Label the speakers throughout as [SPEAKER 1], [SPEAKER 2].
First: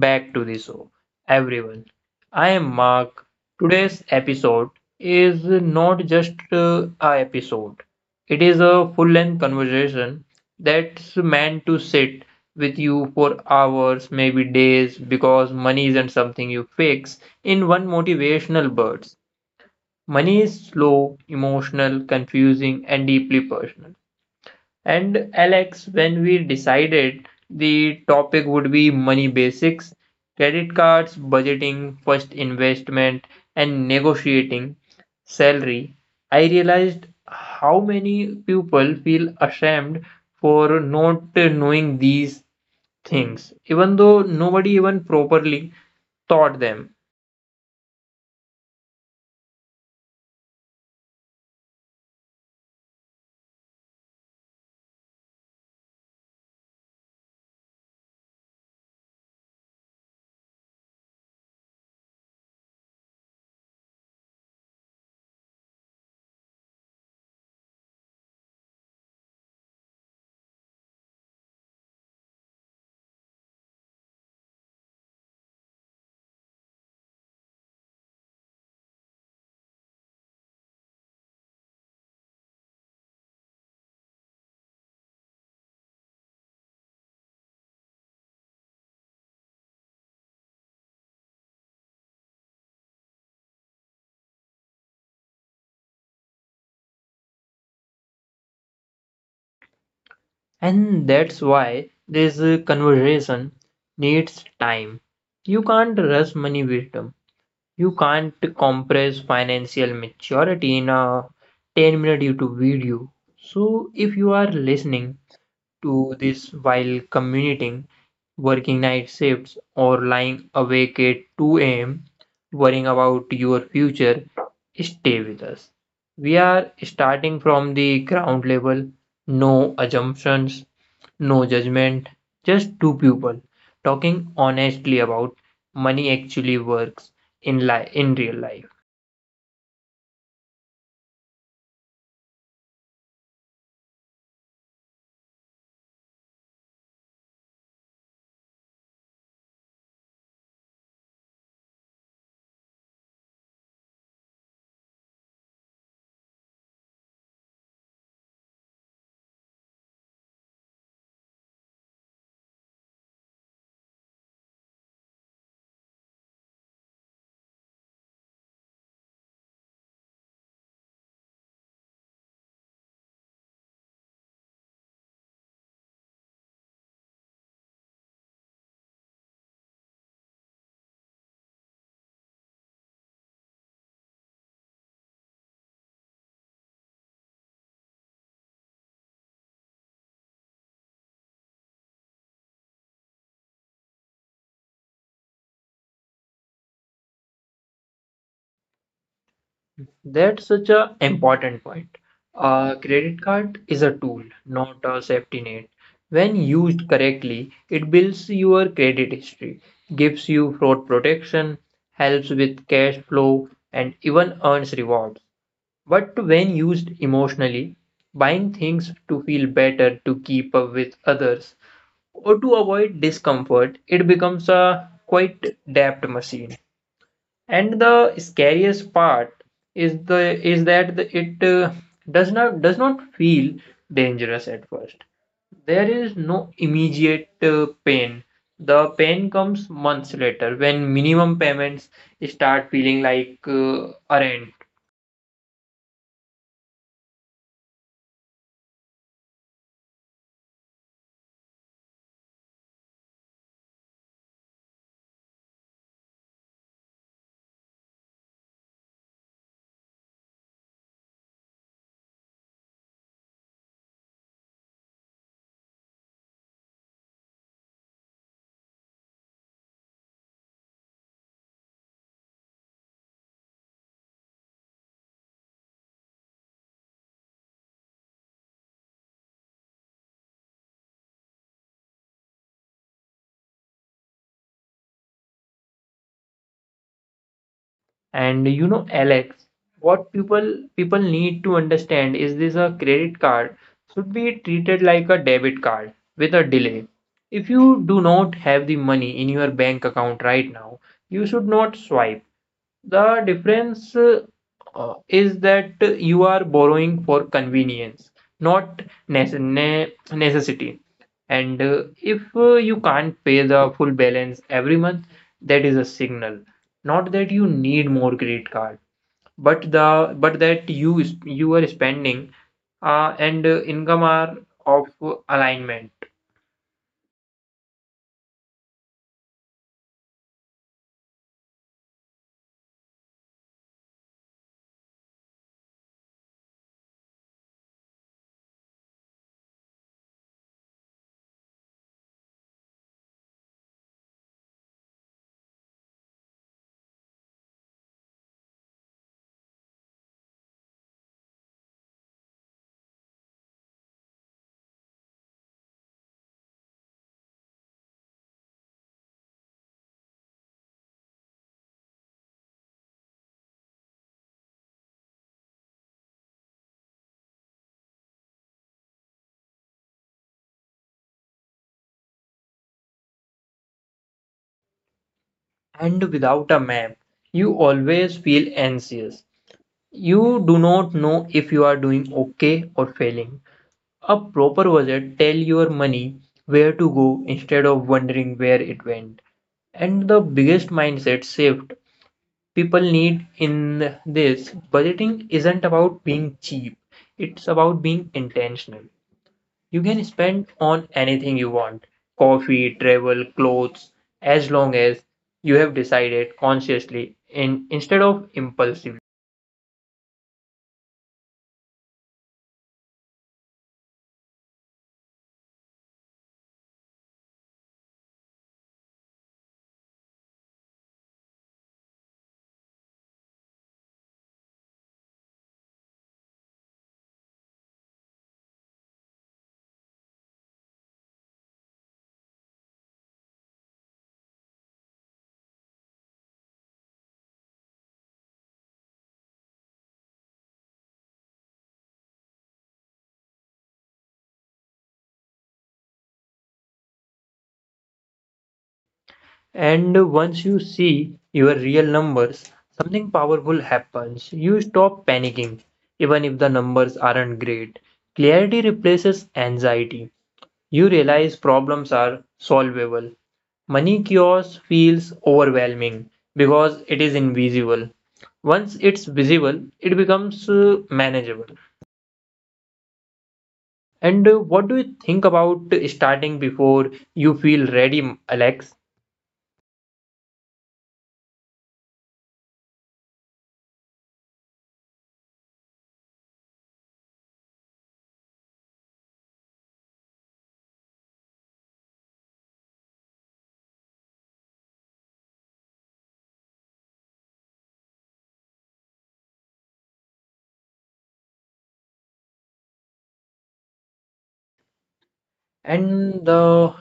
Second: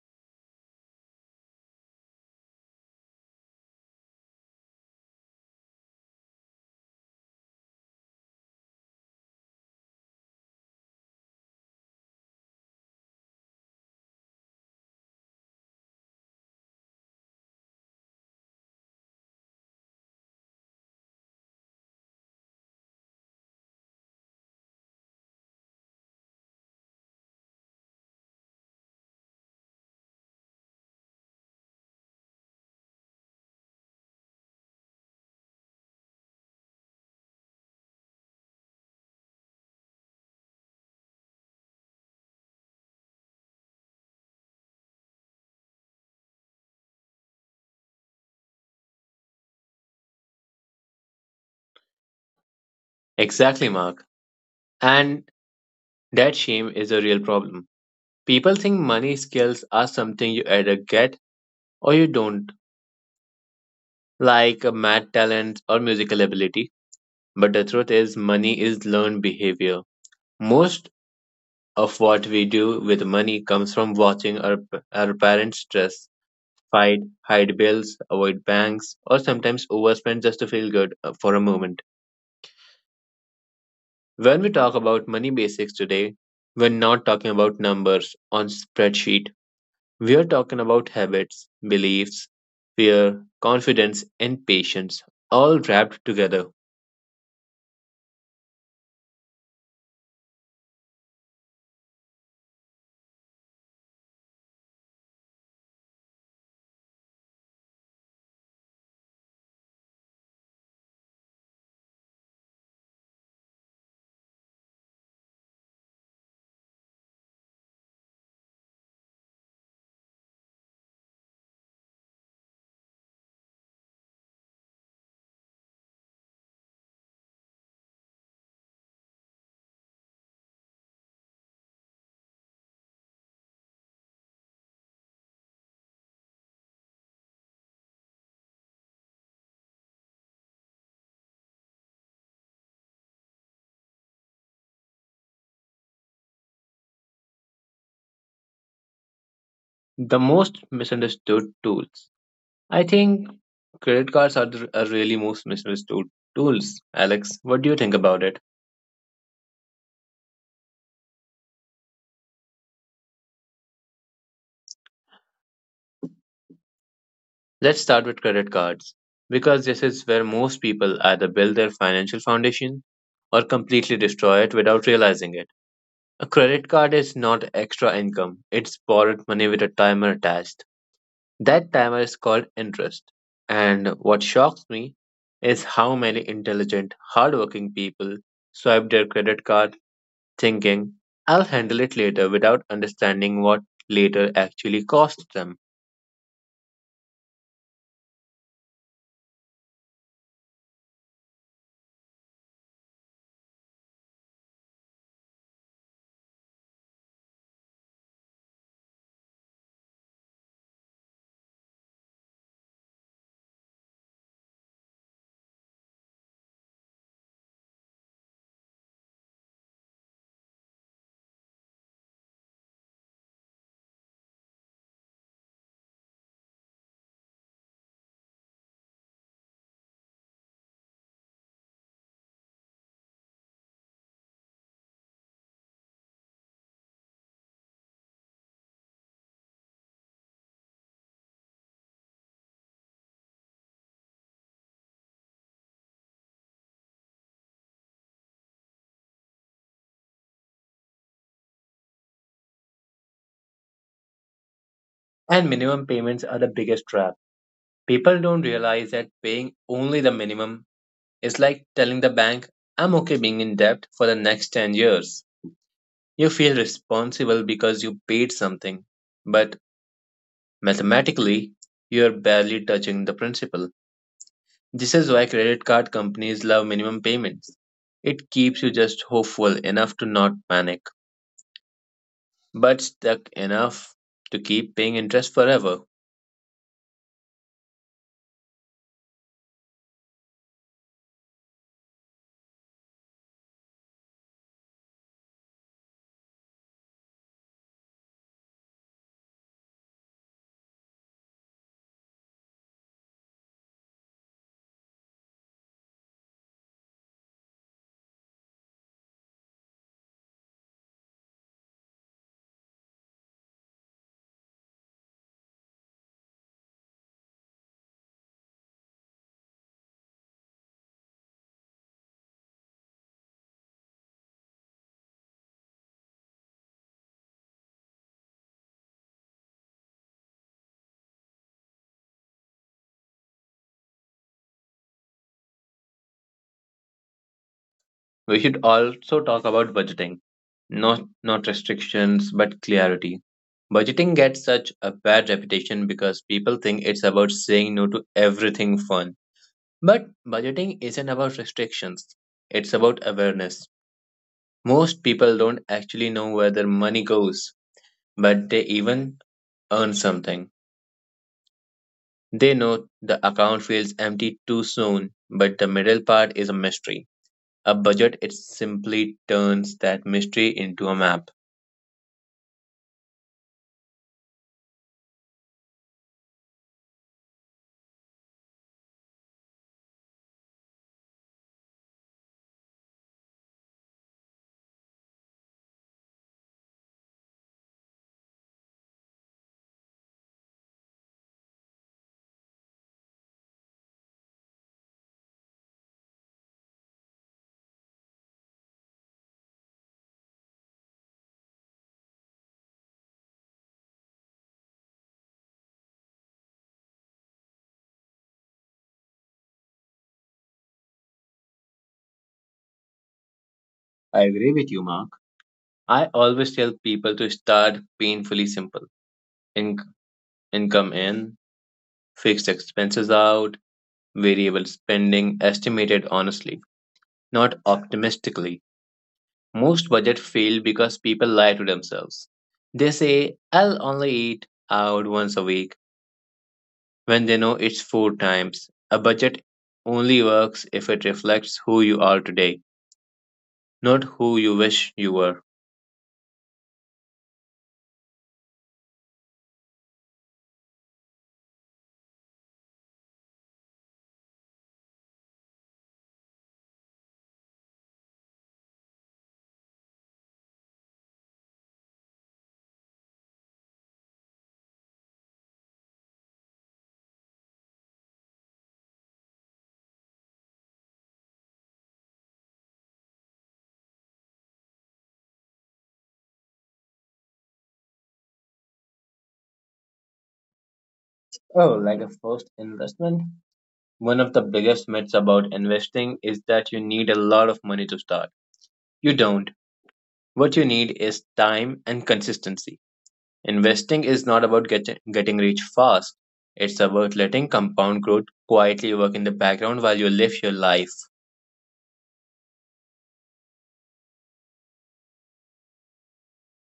[SPEAKER 1] back to the show, everyone. I am Mark. Today's episode is not just a episode. It is a full-length conversation that's meant to sit with you for hours, maybe days, because money isn't something you fix in one motivational burst. Money is slow, emotional, confusing, and deeply personal. And Alex, when we decided the topic would be money basics, credit cards, budgeting, first investment, and negotiating salary, I realized how many people feel ashamed for not knowing these things, even though nobody even properly taught them.
[SPEAKER 2] Exactly, Mark. And that shame is a real problem. People think money skills are something you either get or you don't, like a math talent or musical ability. But the truth is, money is learned behavior. Most of what we do with money comes from watching our parents stress, fight, hide bills, avoid banks, or sometimes overspend just to feel good for a moment. When we talk about money basics today, we're not talking about numbers on spreadsheet. We're talking about habits, beliefs, fear, confidence, and patience, all wrapped together.
[SPEAKER 1] And that's why this conversation needs time. You can't rush money wisdom. You can't compress financial maturity in a 10-minute YouTube video. So, if you are listening to this while commuting, working night shifts, or lying awake at 2 a.m., worrying about your future, stay with us. We are starting from the ground level, no assumptions, no judgment, just two people talking honestly about money actually works in real life.
[SPEAKER 2] The most misunderstood tools. I think credit cards are the are really most misunderstood tools. Alex, what do you think about it? Let's start with credit cards because this is where most people either build their financial foundation or completely destroy it without realizing it. A credit card is not extra income, it's borrowed money with a timer attached. That timer is called interest. And what shocks me is how many intelligent, hardworking people swipe their credit card thinking, I'll handle it later, without understanding what later actually costs them.
[SPEAKER 1] That's such a important point. A credit card is a tool, not a safety net. When used correctly, it builds your credit history, gives you fraud protection, helps with cash flow, and even earns rewards. But when used emotionally, buying things to feel better to keep up with others or to avoid discomfort, it becomes a quite deft machine. And the scariest part is that it does not feel dangerous at first. There is no immediate pain. The pain comes months later when minimum payments start feeling like a rent.
[SPEAKER 2] And minimum payments are the biggest trap. People don't realize that paying only the minimum is like telling the bank, I'm okay being in debt for the next 10 years. You feel responsible because you paid something, but mathematically, you're barely touching the principal. This is why credit card companies love minimum payments. It keeps you just hopeful enough to not panic, but stuck enough to keep paying interest forever.
[SPEAKER 1] And you know, Alex, what people need to understand is this a credit card should be treated like a debit card with a delay. If you do not have the money in your bank account right now, you should not swipe. The difference is that you are borrowing for convenience, not necessity. And if you can't pay the full balance every month, that is a signal. Not that you need more credit card, but the but that you is- you are spending and income are of alignment.
[SPEAKER 2] We should also talk about budgeting. Not restrictions, but clarity. Budgeting gets such a bad reputation because people think it's about saying no to everything fun. But budgeting isn't about restrictions. It's about awareness. Most people don't actually know where their money goes, but they even earn something. They know the account feels empty too soon, but the middle part is a mystery. A budget it simply turns that mystery into a map.
[SPEAKER 1] And without a map, you always feel anxious. You do not know if you are doing okay or failing. A proper budget tell your money where to go instead of wondering where it went. And the biggest mindset shift people need in this budgeting isn't about being cheap. It's about being intentional. You can spend on anything you want. Coffee, travel, clothes, as long as you have decided consciously in, instead of impulsively.
[SPEAKER 2] I agree with you, Mark. I always tell people to start painfully simple. In- Income in, fixed expenses out, variable spending estimated honestly, not optimistically. Most budgets fail because people lie to themselves. They say, I'll only eat out once a week when they know it's four times. A budget only works if it reflects who you are today, not who you wish you were.
[SPEAKER 1] And once you see your real numbers, something powerful happens. You stop panicking, even if the numbers aren't great. Clarity replaces anxiety. You realize problems are solvable. Money chaos feels overwhelming because it is invisible. Once it's visible, it becomes manageable. And what do you think about starting before you feel ready, Alex?
[SPEAKER 2] Oh, like a first investment? One of the biggest myths about investing is that you need a lot of money to start. You don't. What you need is time and consistency. Investing is not about getting rich fast, it's about letting compound growth quietly work in the background while you live your life.
[SPEAKER 1] And the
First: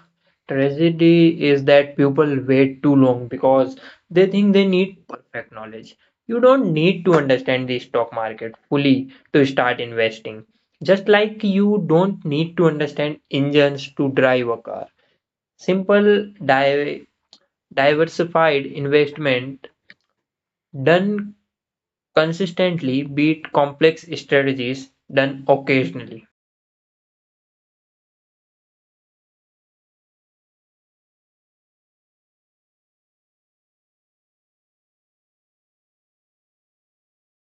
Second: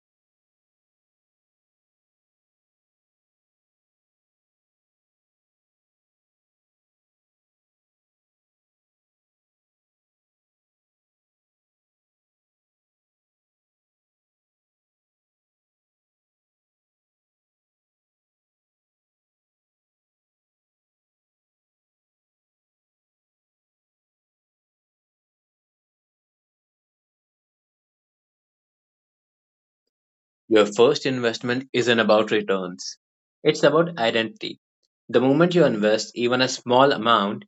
[SPEAKER 1] tragedy is that people wait too long because they think they need perfect knowledge. You don't need to understand the stock market fully to start investing. Just like you don't need to understand engines to drive a car. Simple diversified investment done consistently beat complex strategies done occasionally.
[SPEAKER 2] Your first investment isn't about returns, it's about identity. The moment you invest even a small amount,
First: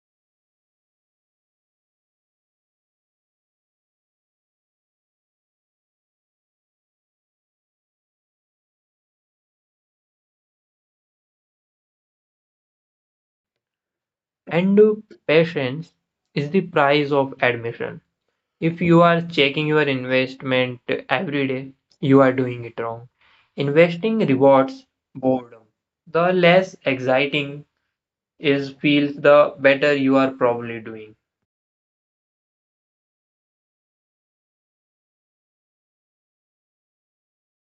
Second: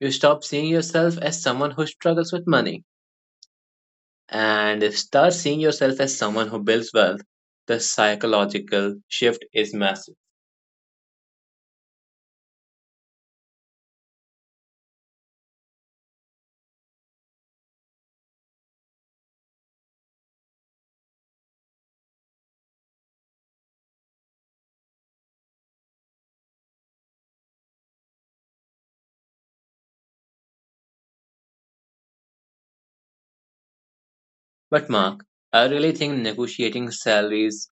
[SPEAKER 2] you stop seeing yourself as someone who struggles with money and start seeing yourself as someone who builds wealth. The psychological shift is massive.
[SPEAKER 1] And patience is the price of admission. If you are checking your investment every day, you are doing it wrong. Investing rewards boredom. The less exciting is feels, the better you are probably doing.
[SPEAKER 2] But, Mark, I really think negotiating salaries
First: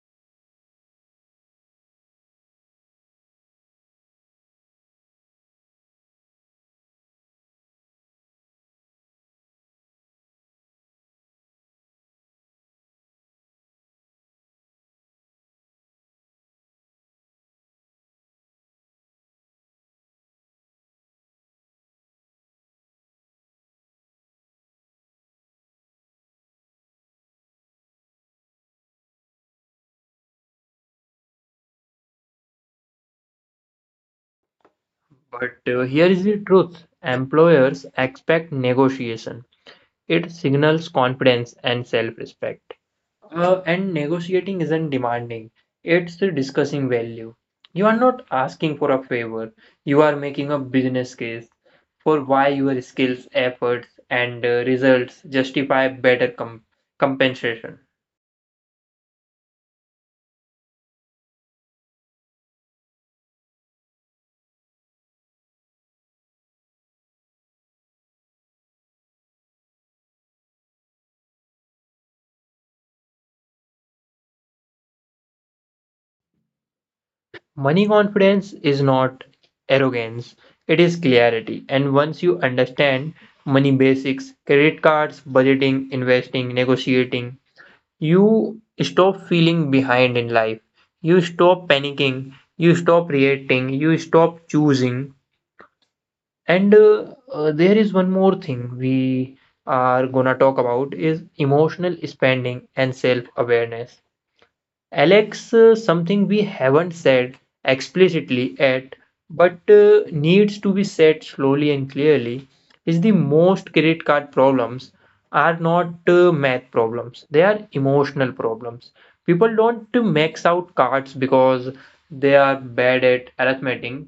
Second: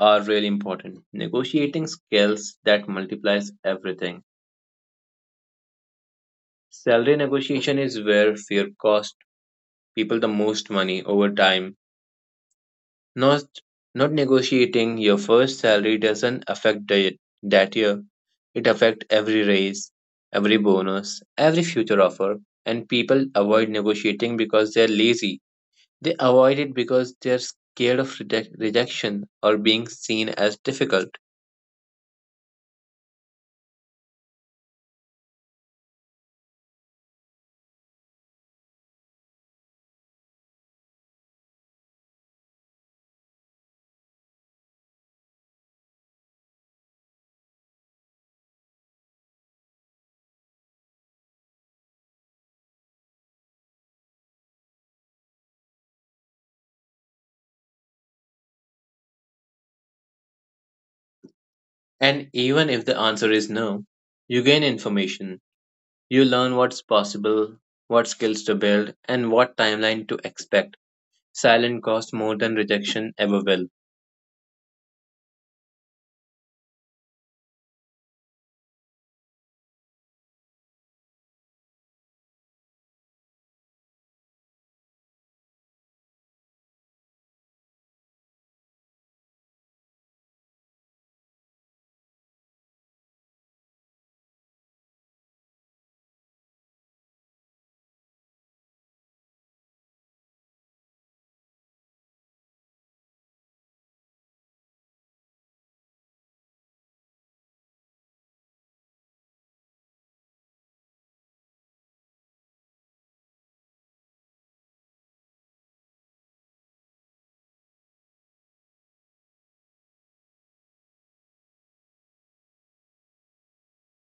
[SPEAKER 2] are really important. Negotiating skills that multiplies everything. Salary negotiation is where fear costs people the most money over time. Not not negotiating your first salary doesn't affect that year. It affects every raise, every bonus, every future offer. And people avoid negotiating because they're lazy. They avoid it because they're scared of rejection or being seen as difficult.
[SPEAKER 1] But here is the truth employers expect negotiation. It signals confidence and self-respect. And negotiating isn't demanding, it's discussing value. You are not asking for a favor, you are making a business case for why your skills, efforts, and results justify better compensation.
[SPEAKER 2] And even if the answer is no, you gain information. You learn what's possible, what skills to build, and what timeline to expect. Silent costs more than rejection ever will.
[SPEAKER 1] Money confidence is not arrogance, it is clarity. And once you understand money basics, credit cards, budgeting, investing, negotiating, you stop feeling behind in life. You stop panicking. You stop reacting. You stop choosing. And there is one more thing we are gonna talk about is emotional spending and self awareness. Alex, something we haven't said explicitly yet, but needs to be said slowly and clearly, is the most credit card problems are not math problems, they are emotional problems. People don't max out cards because they are bad at arithmetic,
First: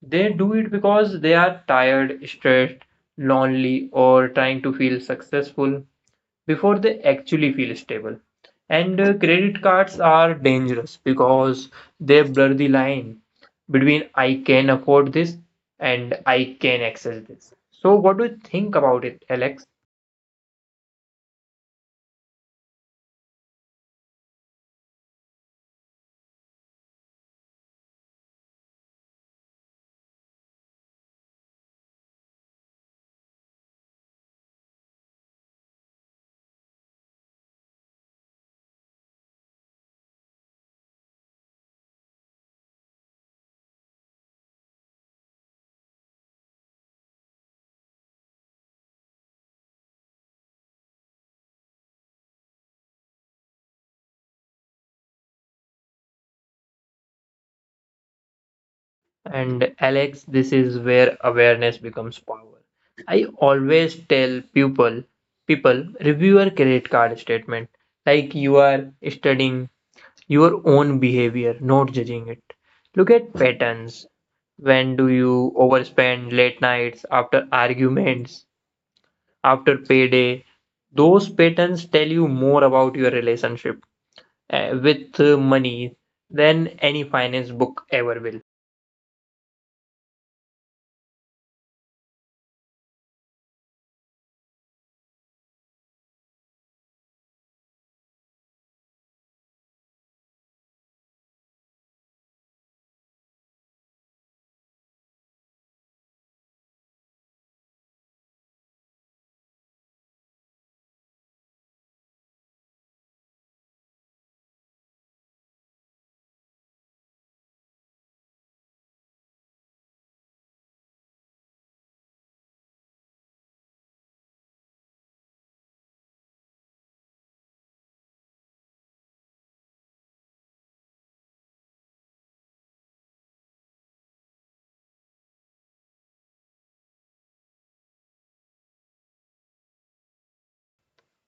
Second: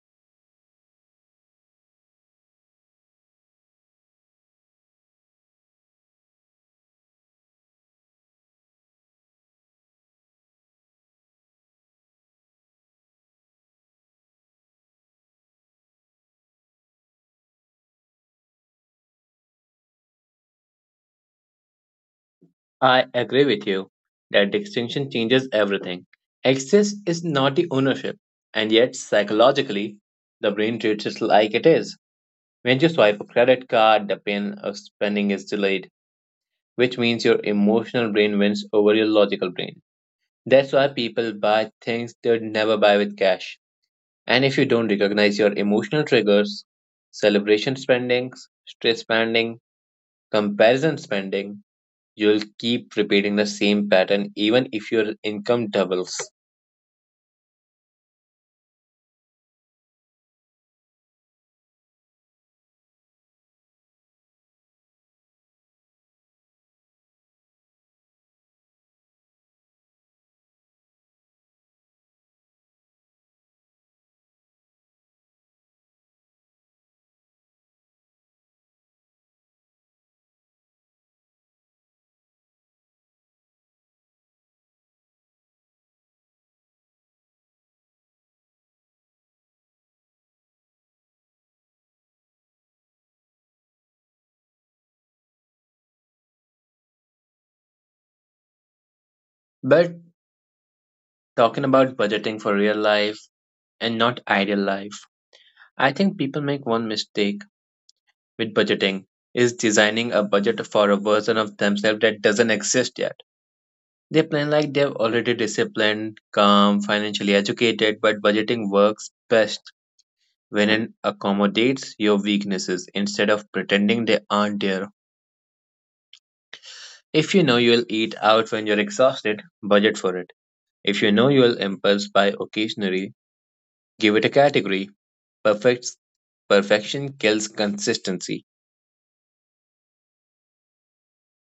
[SPEAKER 1] they do it because they are tired, stressed, lonely, or trying to feel successful before they actually feel stable. And credit cards are dangerous because they blur the line between I can afford this and I can access this. So, what do you think about it, Alex?
[SPEAKER 2] I agree with you. That distinction changes everything. Access is not the ownership, and yet psychologically, the brain treats it like it is. When you swipe a credit card, the pain of spending is delayed, which means your emotional brain wins over your logical brain. That's why people buy things they'd never buy with cash. And if you don't recognize your emotional triggers, celebration spendings, stress spending, comparison spending, you'll keep repeating the same pattern even if your income doubles.
[SPEAKER 1] And, Alex, this is where awareness becomes power. I always tell people, review your credit card statement like you are studying your own behavior, not judging it. Look at patterns. When do you overspend late nights after arguments, after payday? Those patterns tell you more about your relationship with money than any finance book ever will.
[SPEAKER 2] But talking about budgeting for real life and not ideal life, I think people make one mistake with budgeting is designing a budget for a version of themselves that doesn't exist yet. They plan like they're already disciplined, calm, financially educated, but budgeting works best when it accommodates your weaknesses instead of pretending they aren't there. If you know you'll eat out when you're exhausted, budget for it. If you know you'll impulse buy occasionally, give it a category. Perfect Perfection kills consistency.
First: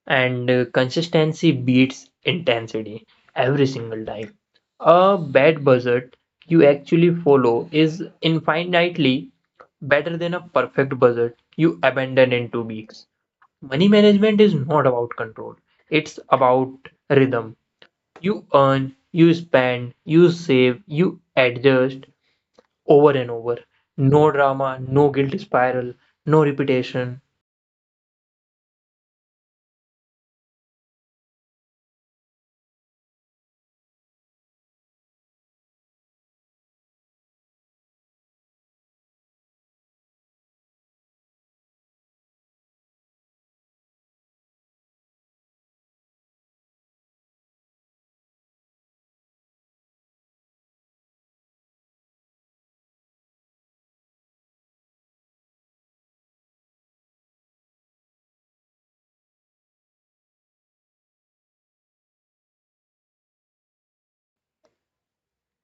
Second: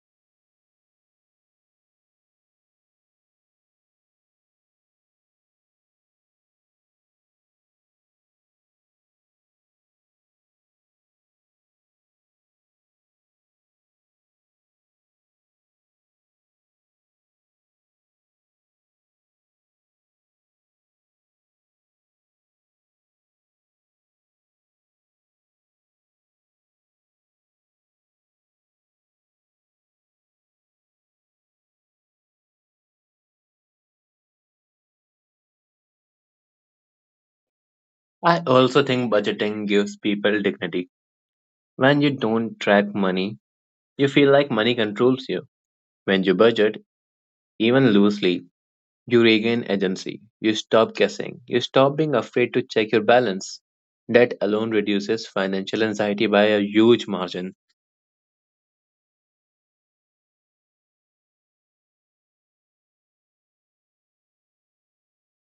[SPEAKER 1] And consistency beats intensity every single time. A bad budget you actually follow is infinitely better than a perfect budget you abandon in 2 weeks. Money management is not about control, it's about rhythm. You earn, you spend, you save, you adjust over and over. No drama, no guilt spiral, no repetition.
[SPEAKER 2] I also think budgeting gives people dignity. When you don't track money, you feel like money controls you. When you budget, even loosely, Duragan Agency. You stop guessing. You stop being afraid to check your balance. That alone reduces financial anxiety by a huge margin.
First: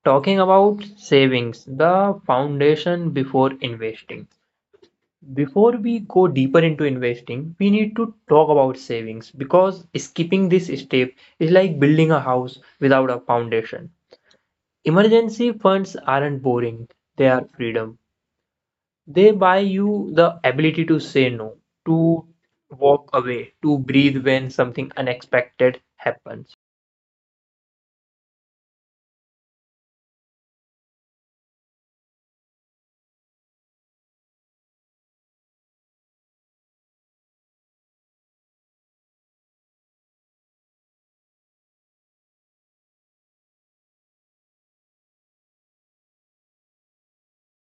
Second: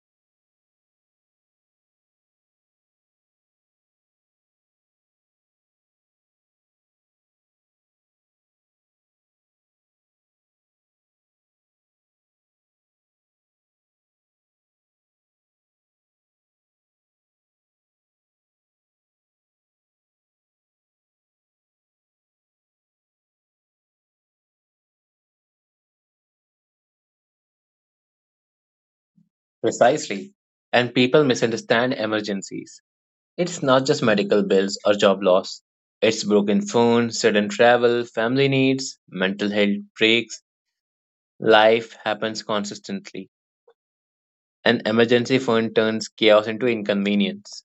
[SPEAKER 1] Talking about savings, the foundation before investing. Before we go deeper into investing, we need to talk about savings because skipping this step is like building a house without a foundation. Emergency funds aren't boring, they are freedom. They buy you the ability to say no, to walk away, to breathe when something unexpected happens.
[SPEAKER 2] Precisely. And people misunderstand emergencies. It's not just medical bills or job loss. It's broken phone, sudden travel, family needs, mental health breaks. Life happens consistently. An emergency fund turns chaos into inconvenience.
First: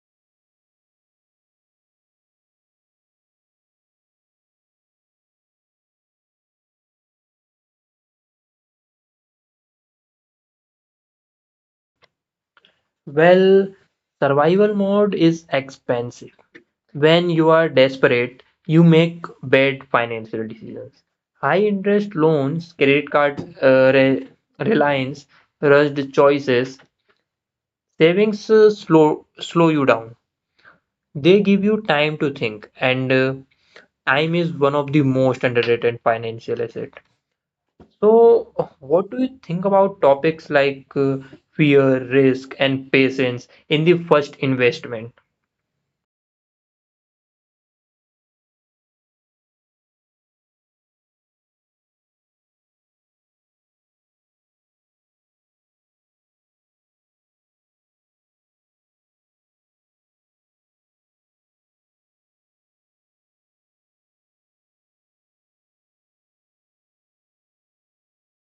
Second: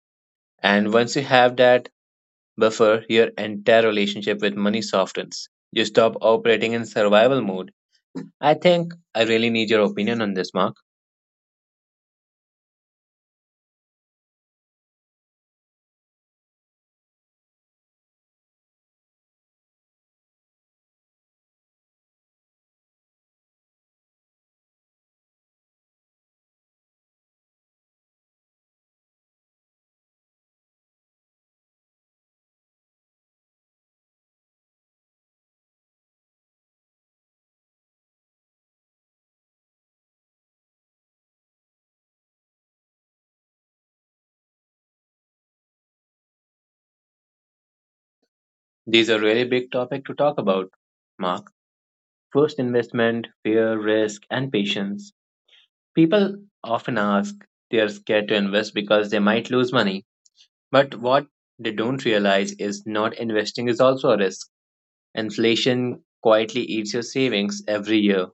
[SPEAKER 2] And once you have that, buffer your entire relationship with money softens, you stop operating in survival mode. I think I really need your opinion on this, Mark.
[SPEAKER 1] Well, survival mode is expensive. When you are desperate, you make bad financial decisions. High interest loans, credit card reliance, rushed choices, savings slow you down. They give you time to think, and time is one of the most underrated financial asset. So, what do you think about topics like fear, risk, and patience in the first investment?
[SPEAKER 2] These are really big topic to talk about, Mark. First investment, fear, risk, and patience. People often ask they are scared to invest because they might lose money. But what they don't realize is not investing is also a risk. Inflation quietly eats your savings every year.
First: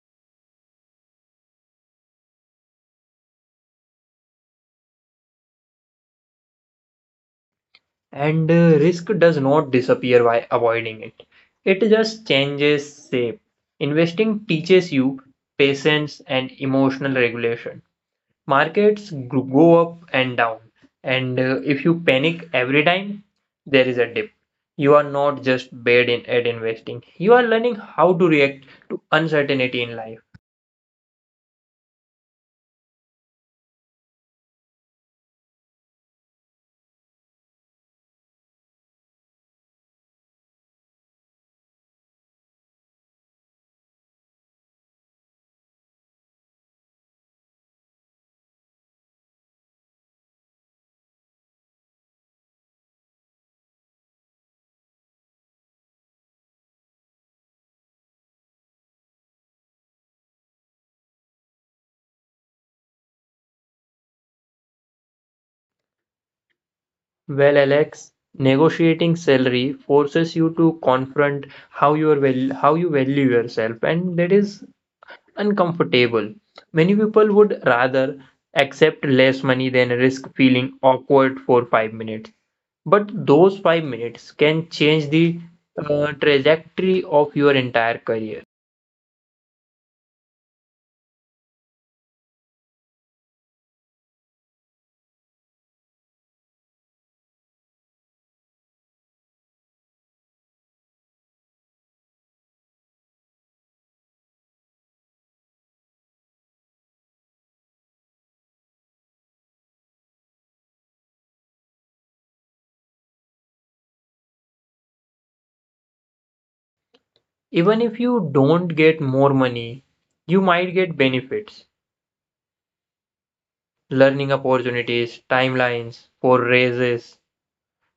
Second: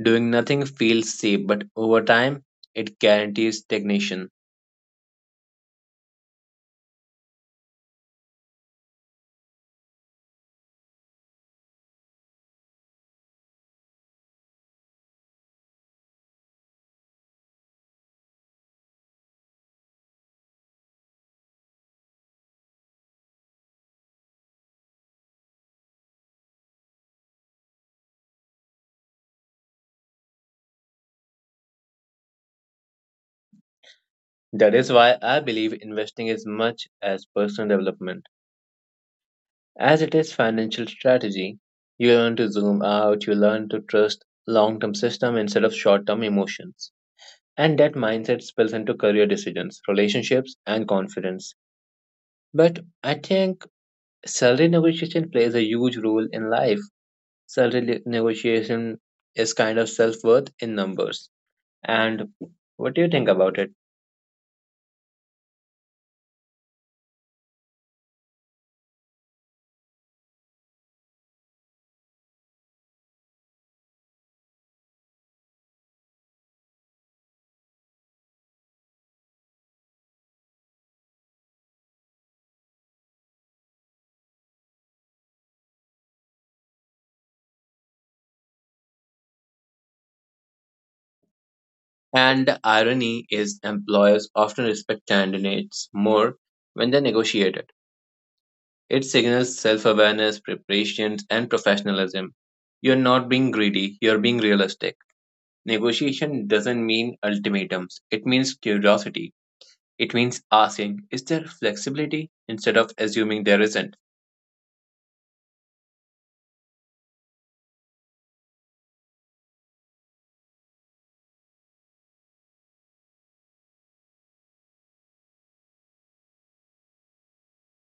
[SPEAKER 2] Doing nothing feels safe, but over time, it guarantees stagnation.
[SPEAKER 1] And risk does not disappear by avoiding it, it just changes shape. Investing teaches you patience and emotional regulation. Markets go up and down, and if you panic every time, there is a dip. You are not just bad in, at investing, you are learning how to react to uncertainty in life.
[SPEAKER 2] That is why I believe investing is much as personal development as it is financial strategy. You learn to zoom out, you learn to trust long-term system instead of short-term emotions. And that mindset spills into career decisions, relationships, and confidence. But I think salary negotiation plays a huge role in life. Negotiation is kind of self-worth in numbers. And what do you think about it?
[SPEAKER 1] Well, Alex, negotiating salary forces you to confront how you value yourself, and that is uncomfortable. Many people would rather accept less money than risk feeling awkward for 5 minutes. But those 5 minutes can change the trajectory of your entire career.
[SPEAKER 2] And the irony is employers often respect candidates more when they negotiate it. It signals self awareness, preparations, and professionalism. You're not being greedy, you're being realistic. Negotiation doesn't mean ultimatums, it means curiosity. It means asking, is there flexibility instead of assuming there isn't?
[SPEAKER 1] Even if you don't get more money, you might get benefits, learning opportunities, timelines for raises.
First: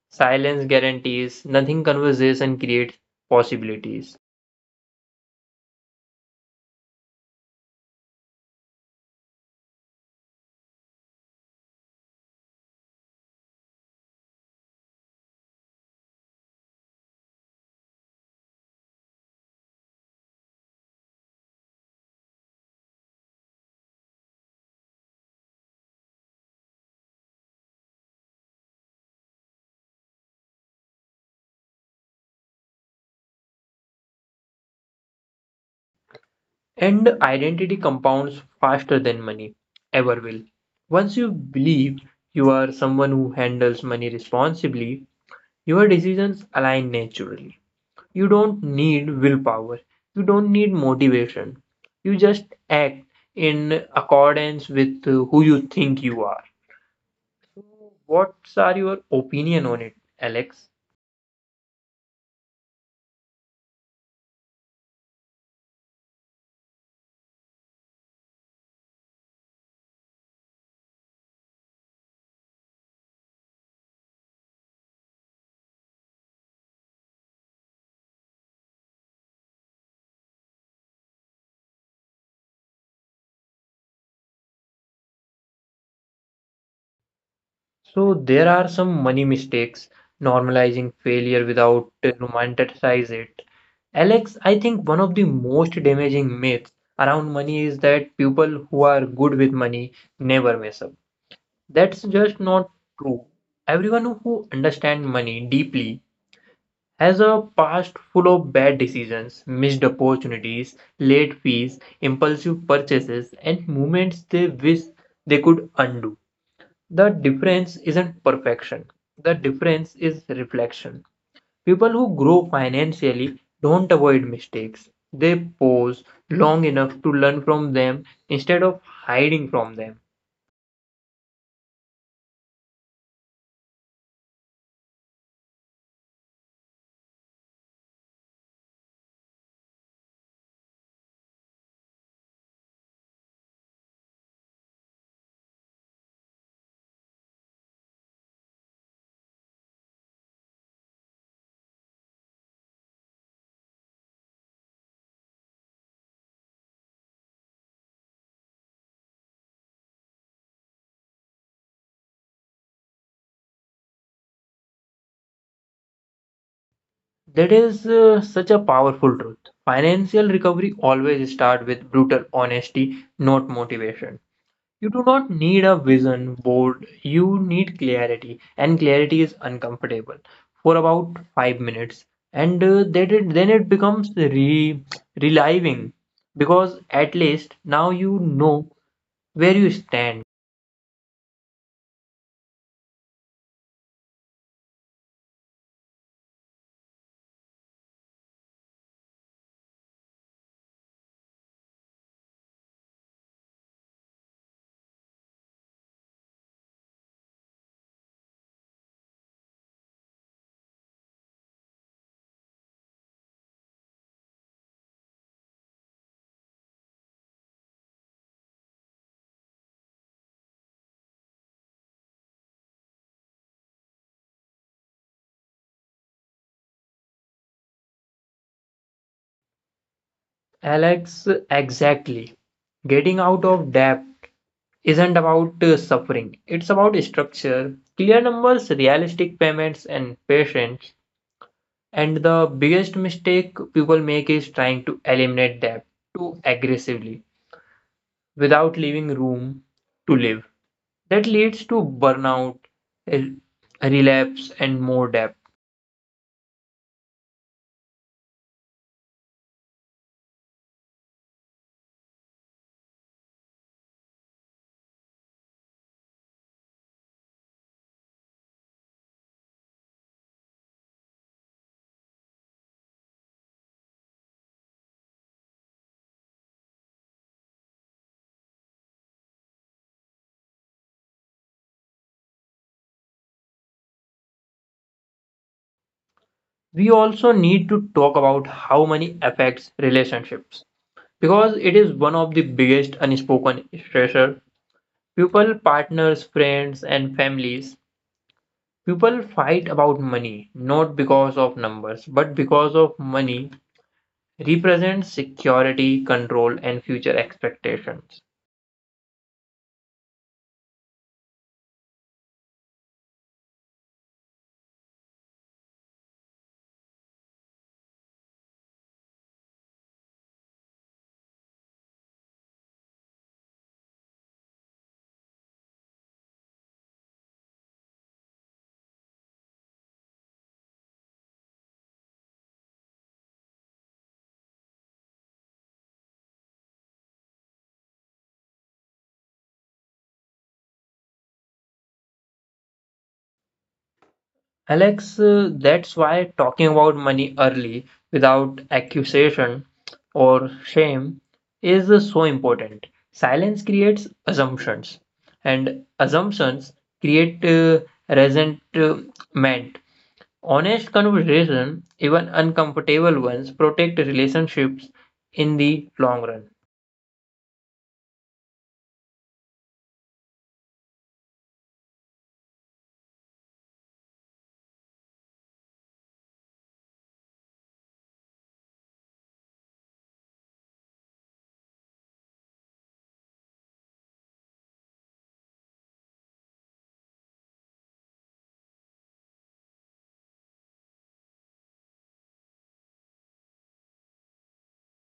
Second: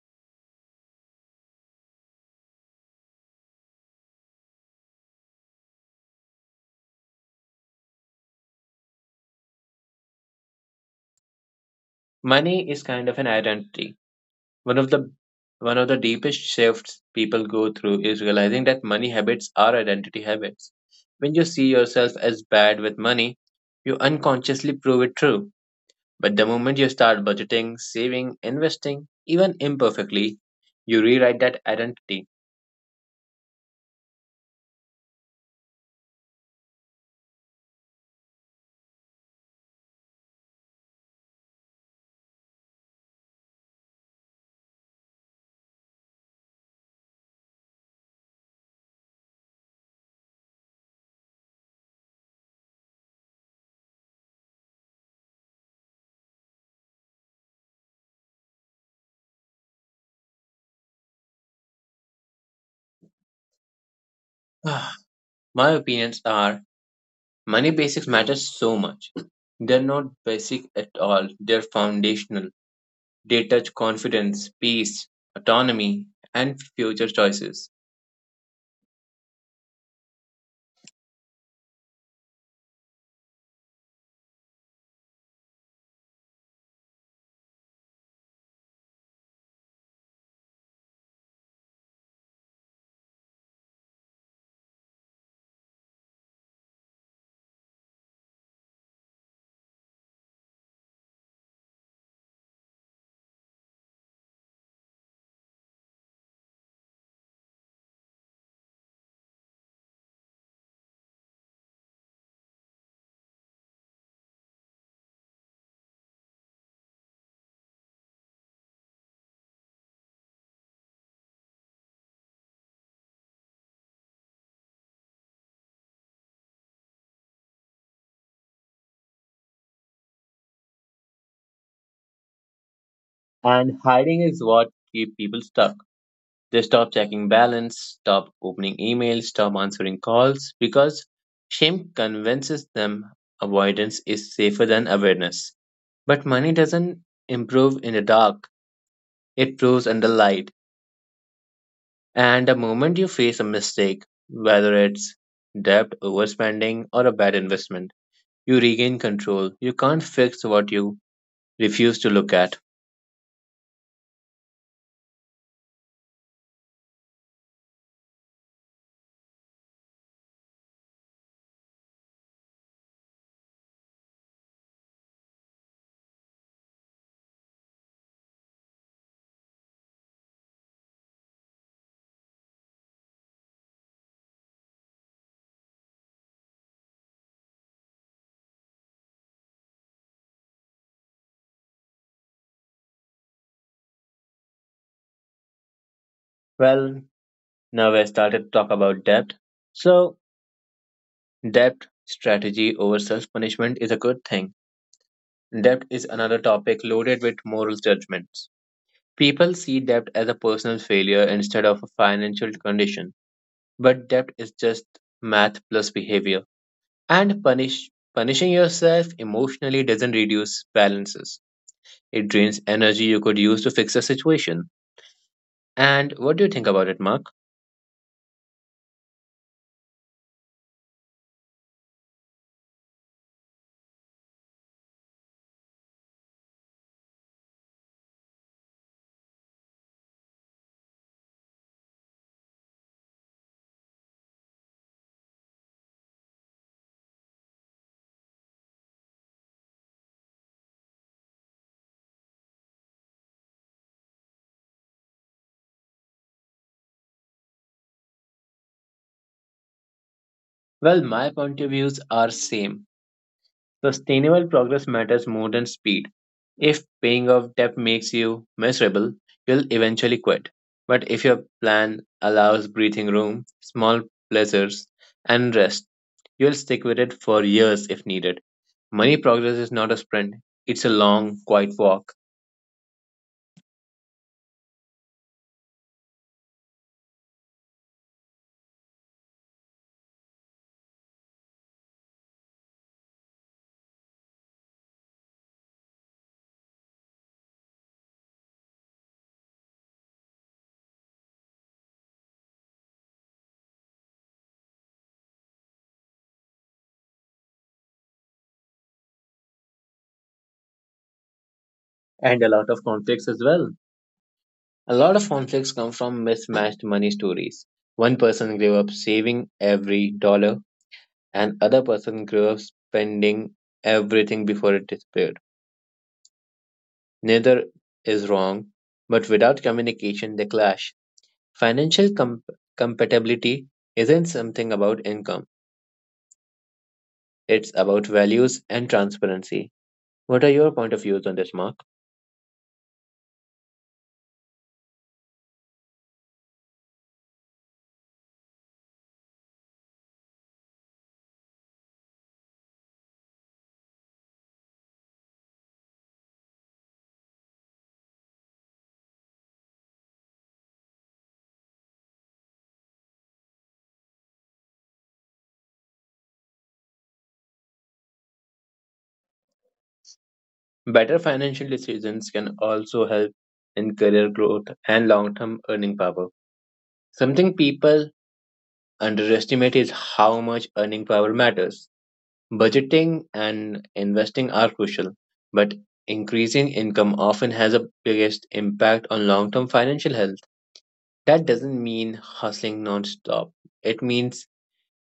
[SPEAKER 1] Silence guarantees, nothing conversation creates possibilities.
[SPEAKER 2] Money is kind of an identity. One of the one of the deepest shifts people go through is realizing that money habits are identity habits. When you see yourself as bad with money, you unconsciously prove it true. But the moment you start budgeting, saving, investing, even imperfectly, you rewrite that identity.
[SPEAKER 1] And identity compounds faster than money ever will. Once you believe you are someone who handles money responsibly, your decisions align naturally. You don't need willpower, you don't need motivation. You just act in accordance with who you think you are. So, what are your opinion on it, Alex?
[SPEAKER 2] Ah, my opinions are money basics matter so much. They're not basic at all, they're foundational. They touch confidence, peace, autonomy, and future choices.
[SPEAKER 1] So there are some money mistakes, normalizing failure without romanticize it. Alex, I think one of the most damaging myths around money is that people who are good with money never mess up. That's just not true. Everyone who understands money deeply has a past full of bad decisions, missed opportunities, late fees, impulsive purchases, and moments they wish they could undo. The difference isn't perfection. The difference is reflection. People who grow financially don't avoid mistakes. They pause long enough to learn from them instead of hiding from them.
[SPEAKER 2] And hiding is what keep people stuck. They stop checking balance, stop opening emails, stop answering calls because shame convinces them avoidance is safer than awareness. But money doesn't improve in the dark, it proves under light. And the moment you face a mistake, whether it's debt, overspending, or a bad investment, you regain control. You can't fix what you refuse to look at.
[SPEAKER 1] That is such a powerful truth. Financial recovery always starts with brutal honesty, not motivation. You do not need a vision board, you need clarity, and clarity is uncomfortable for about 5 minutes. And then it becomes re reliving because at least now you know where you stand.
[SPEAKER 2] Well, now I started to talk about debt. So debt strategy over self punishment is a good thing. Debt is another topic loaded with moral judgments. People see debt as a personal failure instead of a financial condition, but debt is just math plus behavior. And punishing yourself emotionally doesn't reduce balances, it drains energy you could use to fix a situation. And what do you think about it, Mark?
[SPEAKER 1] Alex, exactly. Getting out of debt isn't about suffering, it's about structure, clear numbers, realistic payments, and patience. And the biggest mistake people make is trying to eliminate debt too aggressively without leaving room to live. That leads to burnout, rel- relapse, and more debt.
[SPEAKER 2] Well, my point of views are same. Sustainable progress matters more than speed. If paying off debt makes you miserable, you'll eventually quit. But if your plan allows breathing room, small pleasures, and rest, you'll stick with it for years if needed. Money progress is not a sprint, it's a long, quiet walk,
[SPEAKER 1] We also need to talk about how money affects relationships because it is one of the biggest unspoken stressor. People, partners, friends, and families. People fight about money not because of numbers but because of money represents security, control, and future expectations.
[SPEAKER 2] and a lot of conflicts as well. A lot of conflicts come from mismatched money stories. One person grew up saving every dollar, and other person grew up spending everything before it disappeared. Neither is wrong, but without communication, they clash. Financial com- compatibility isn't something about income, it's about values and transparency. What are your point of views on this, Mark?
[SPEAKER 1] Alex, that's why talking about money early without accusation or shame is so important. Silence creates assumptions, and assumptions create resentment. Honest conversation, even uncomfortable ones, protect relationships in the long run.
[SPEAKER 2] Better financial decisions can also help in career growth and long term earning power. Something people underestimate is how much earning power matters. Budgeting and investing are crucial, but increasing income often has a biggest impact on long-term financial health. That doesn't mean hustling non-stop. It means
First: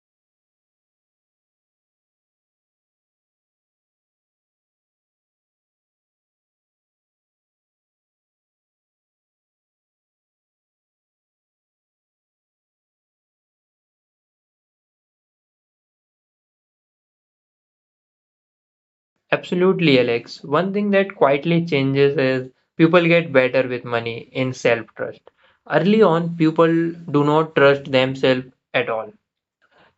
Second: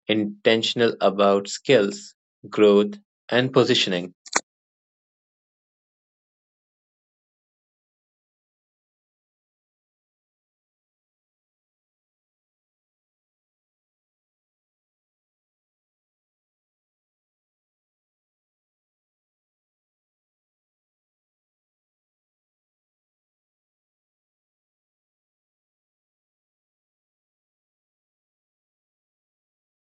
[SPEAKER 2] intentional about skills, growth, and positioning.
[SPEAKER 1] Absolutely, Alex. One thing that quietly changes is people get better with money in self trust. Early on, people do not trust themselves at all.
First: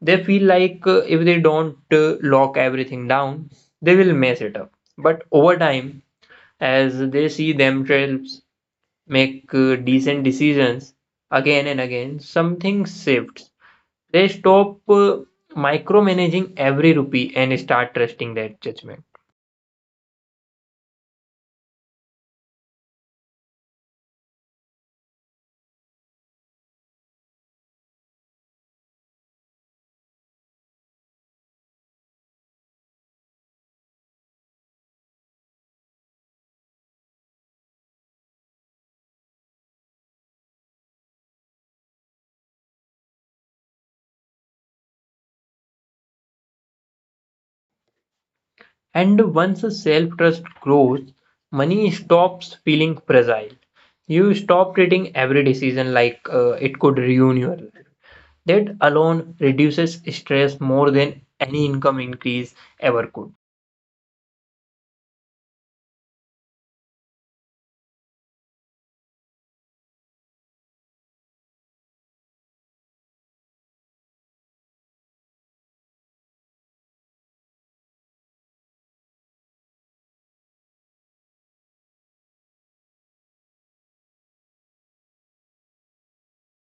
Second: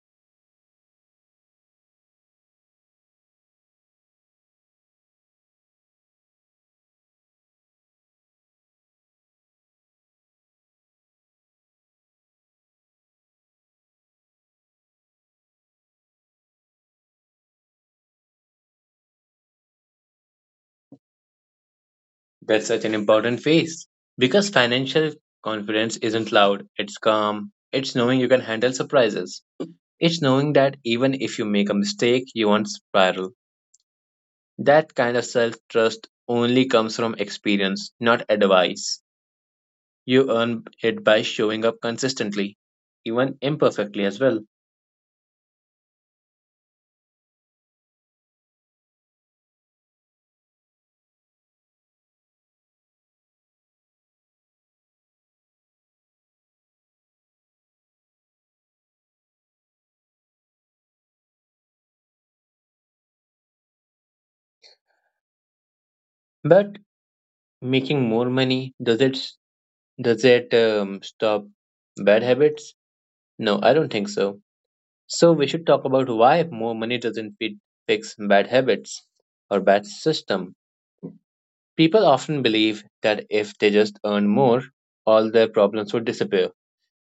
[SPEAKER 1] They feel like if they don't lock everything down, they will mess it up. But over time, as they see themselves make decent decisions again and again, something shifts. They stop micromanaging every rupee and start trusting that judgment.
[SPEAKER 2] That's such an important phase because financial confidence isn't loud, it's calm, it's knowing you can handle surprises. It's knowing that even if you make a mistake, you won't spiral. That kind of self trust only comes from experience, not advice. You earn it by showing up consistently, even imperfectly as well.
[SPEAKER 1] And once self trust grows, money stops feeling fragile. You stop treating every decision like it could ruin your life. That alone reduces stress more than any income increase ever could.
[SPEAKER 2] But making more money does it stop bad habits? No, I don't think so. So we should talk about why more money doesn't fit, fix bad habits or bad system. People often believe that if they just earn more, all their problems would disappear.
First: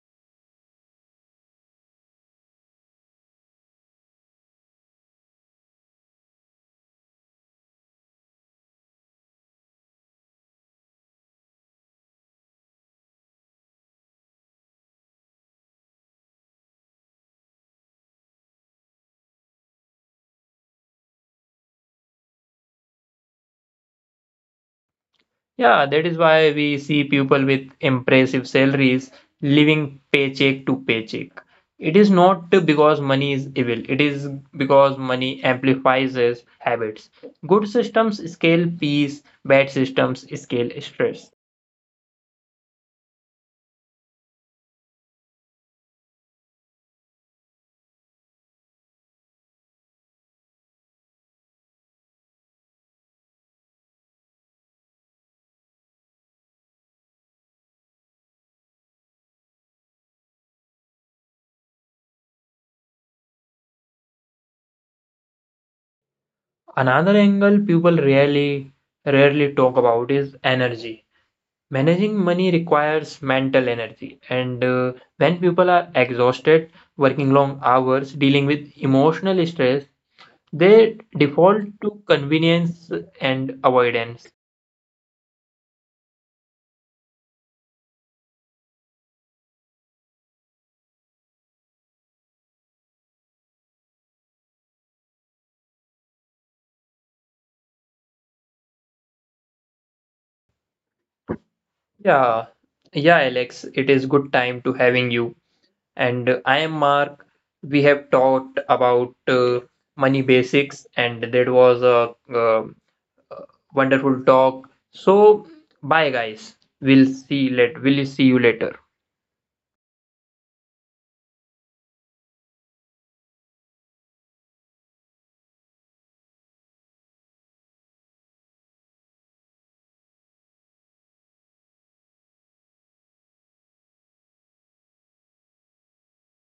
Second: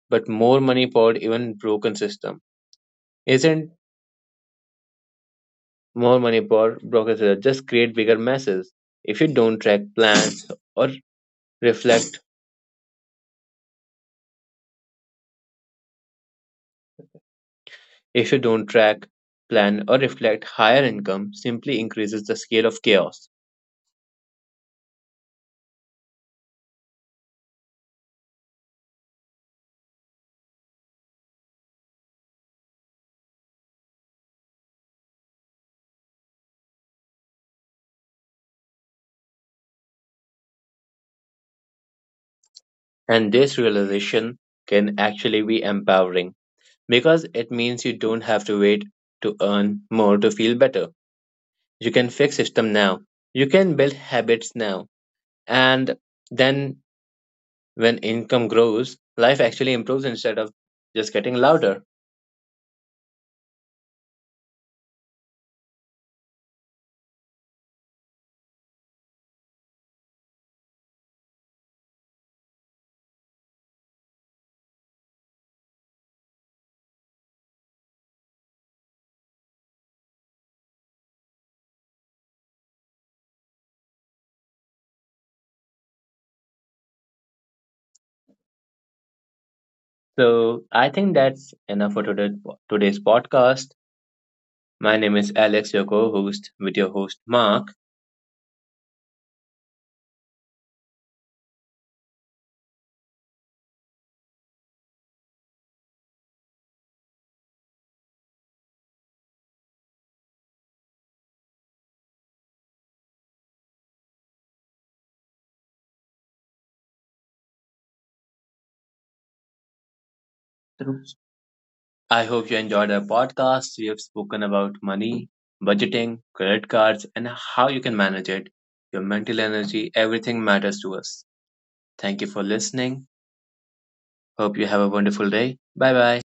[SPEAKER 2] But more money poured even broken system. Isn't more money for Brokers just create bigger messes? If you don't track, plan, or reflect, if you don't track, plan, or reflect, higher income simply increases the scale of chaos.
[SPEAKER 1] Yeah, that is why we see people with impressive salaries living paycheck to paycheck. It is not because money is evil, it is because money amplifies its habits. Good systems scale peace, bad systems scale stress.
[SPEAKER 2] And this realization can actually be empowering, because it means you don't have to wait to earn more to feel better. You can fix system now. You can build habits now. And then when income grows, life actually improves instead of just getting louder.
[SPEAKER 1] Another angle people rarely talk about is energy. Managing money requires mental energy, and when people are exhausted, working long hours, dealing with emotional stress, they default to convenience and avoidance.
[SPEAKER 2] So I think that's enough for today, today's podcast. My name is Alex, your co-host with your host Mark.
[SPEAKER 1] Yeah, yeah, Alex, it is good time to having you. And I am Mark. We have talked about money basics, and that was a wonderful talk. So, bye, guys. We'll see let. We'll see you later.
[SPEAKER 2] I hope you enjoyed our podcast. We have spoken about money, budgeting, credit cards, and how you can manage it. Your mental energy, everything matters to us. Thank you for listening. Hope you have a wonderful day. Bye bye.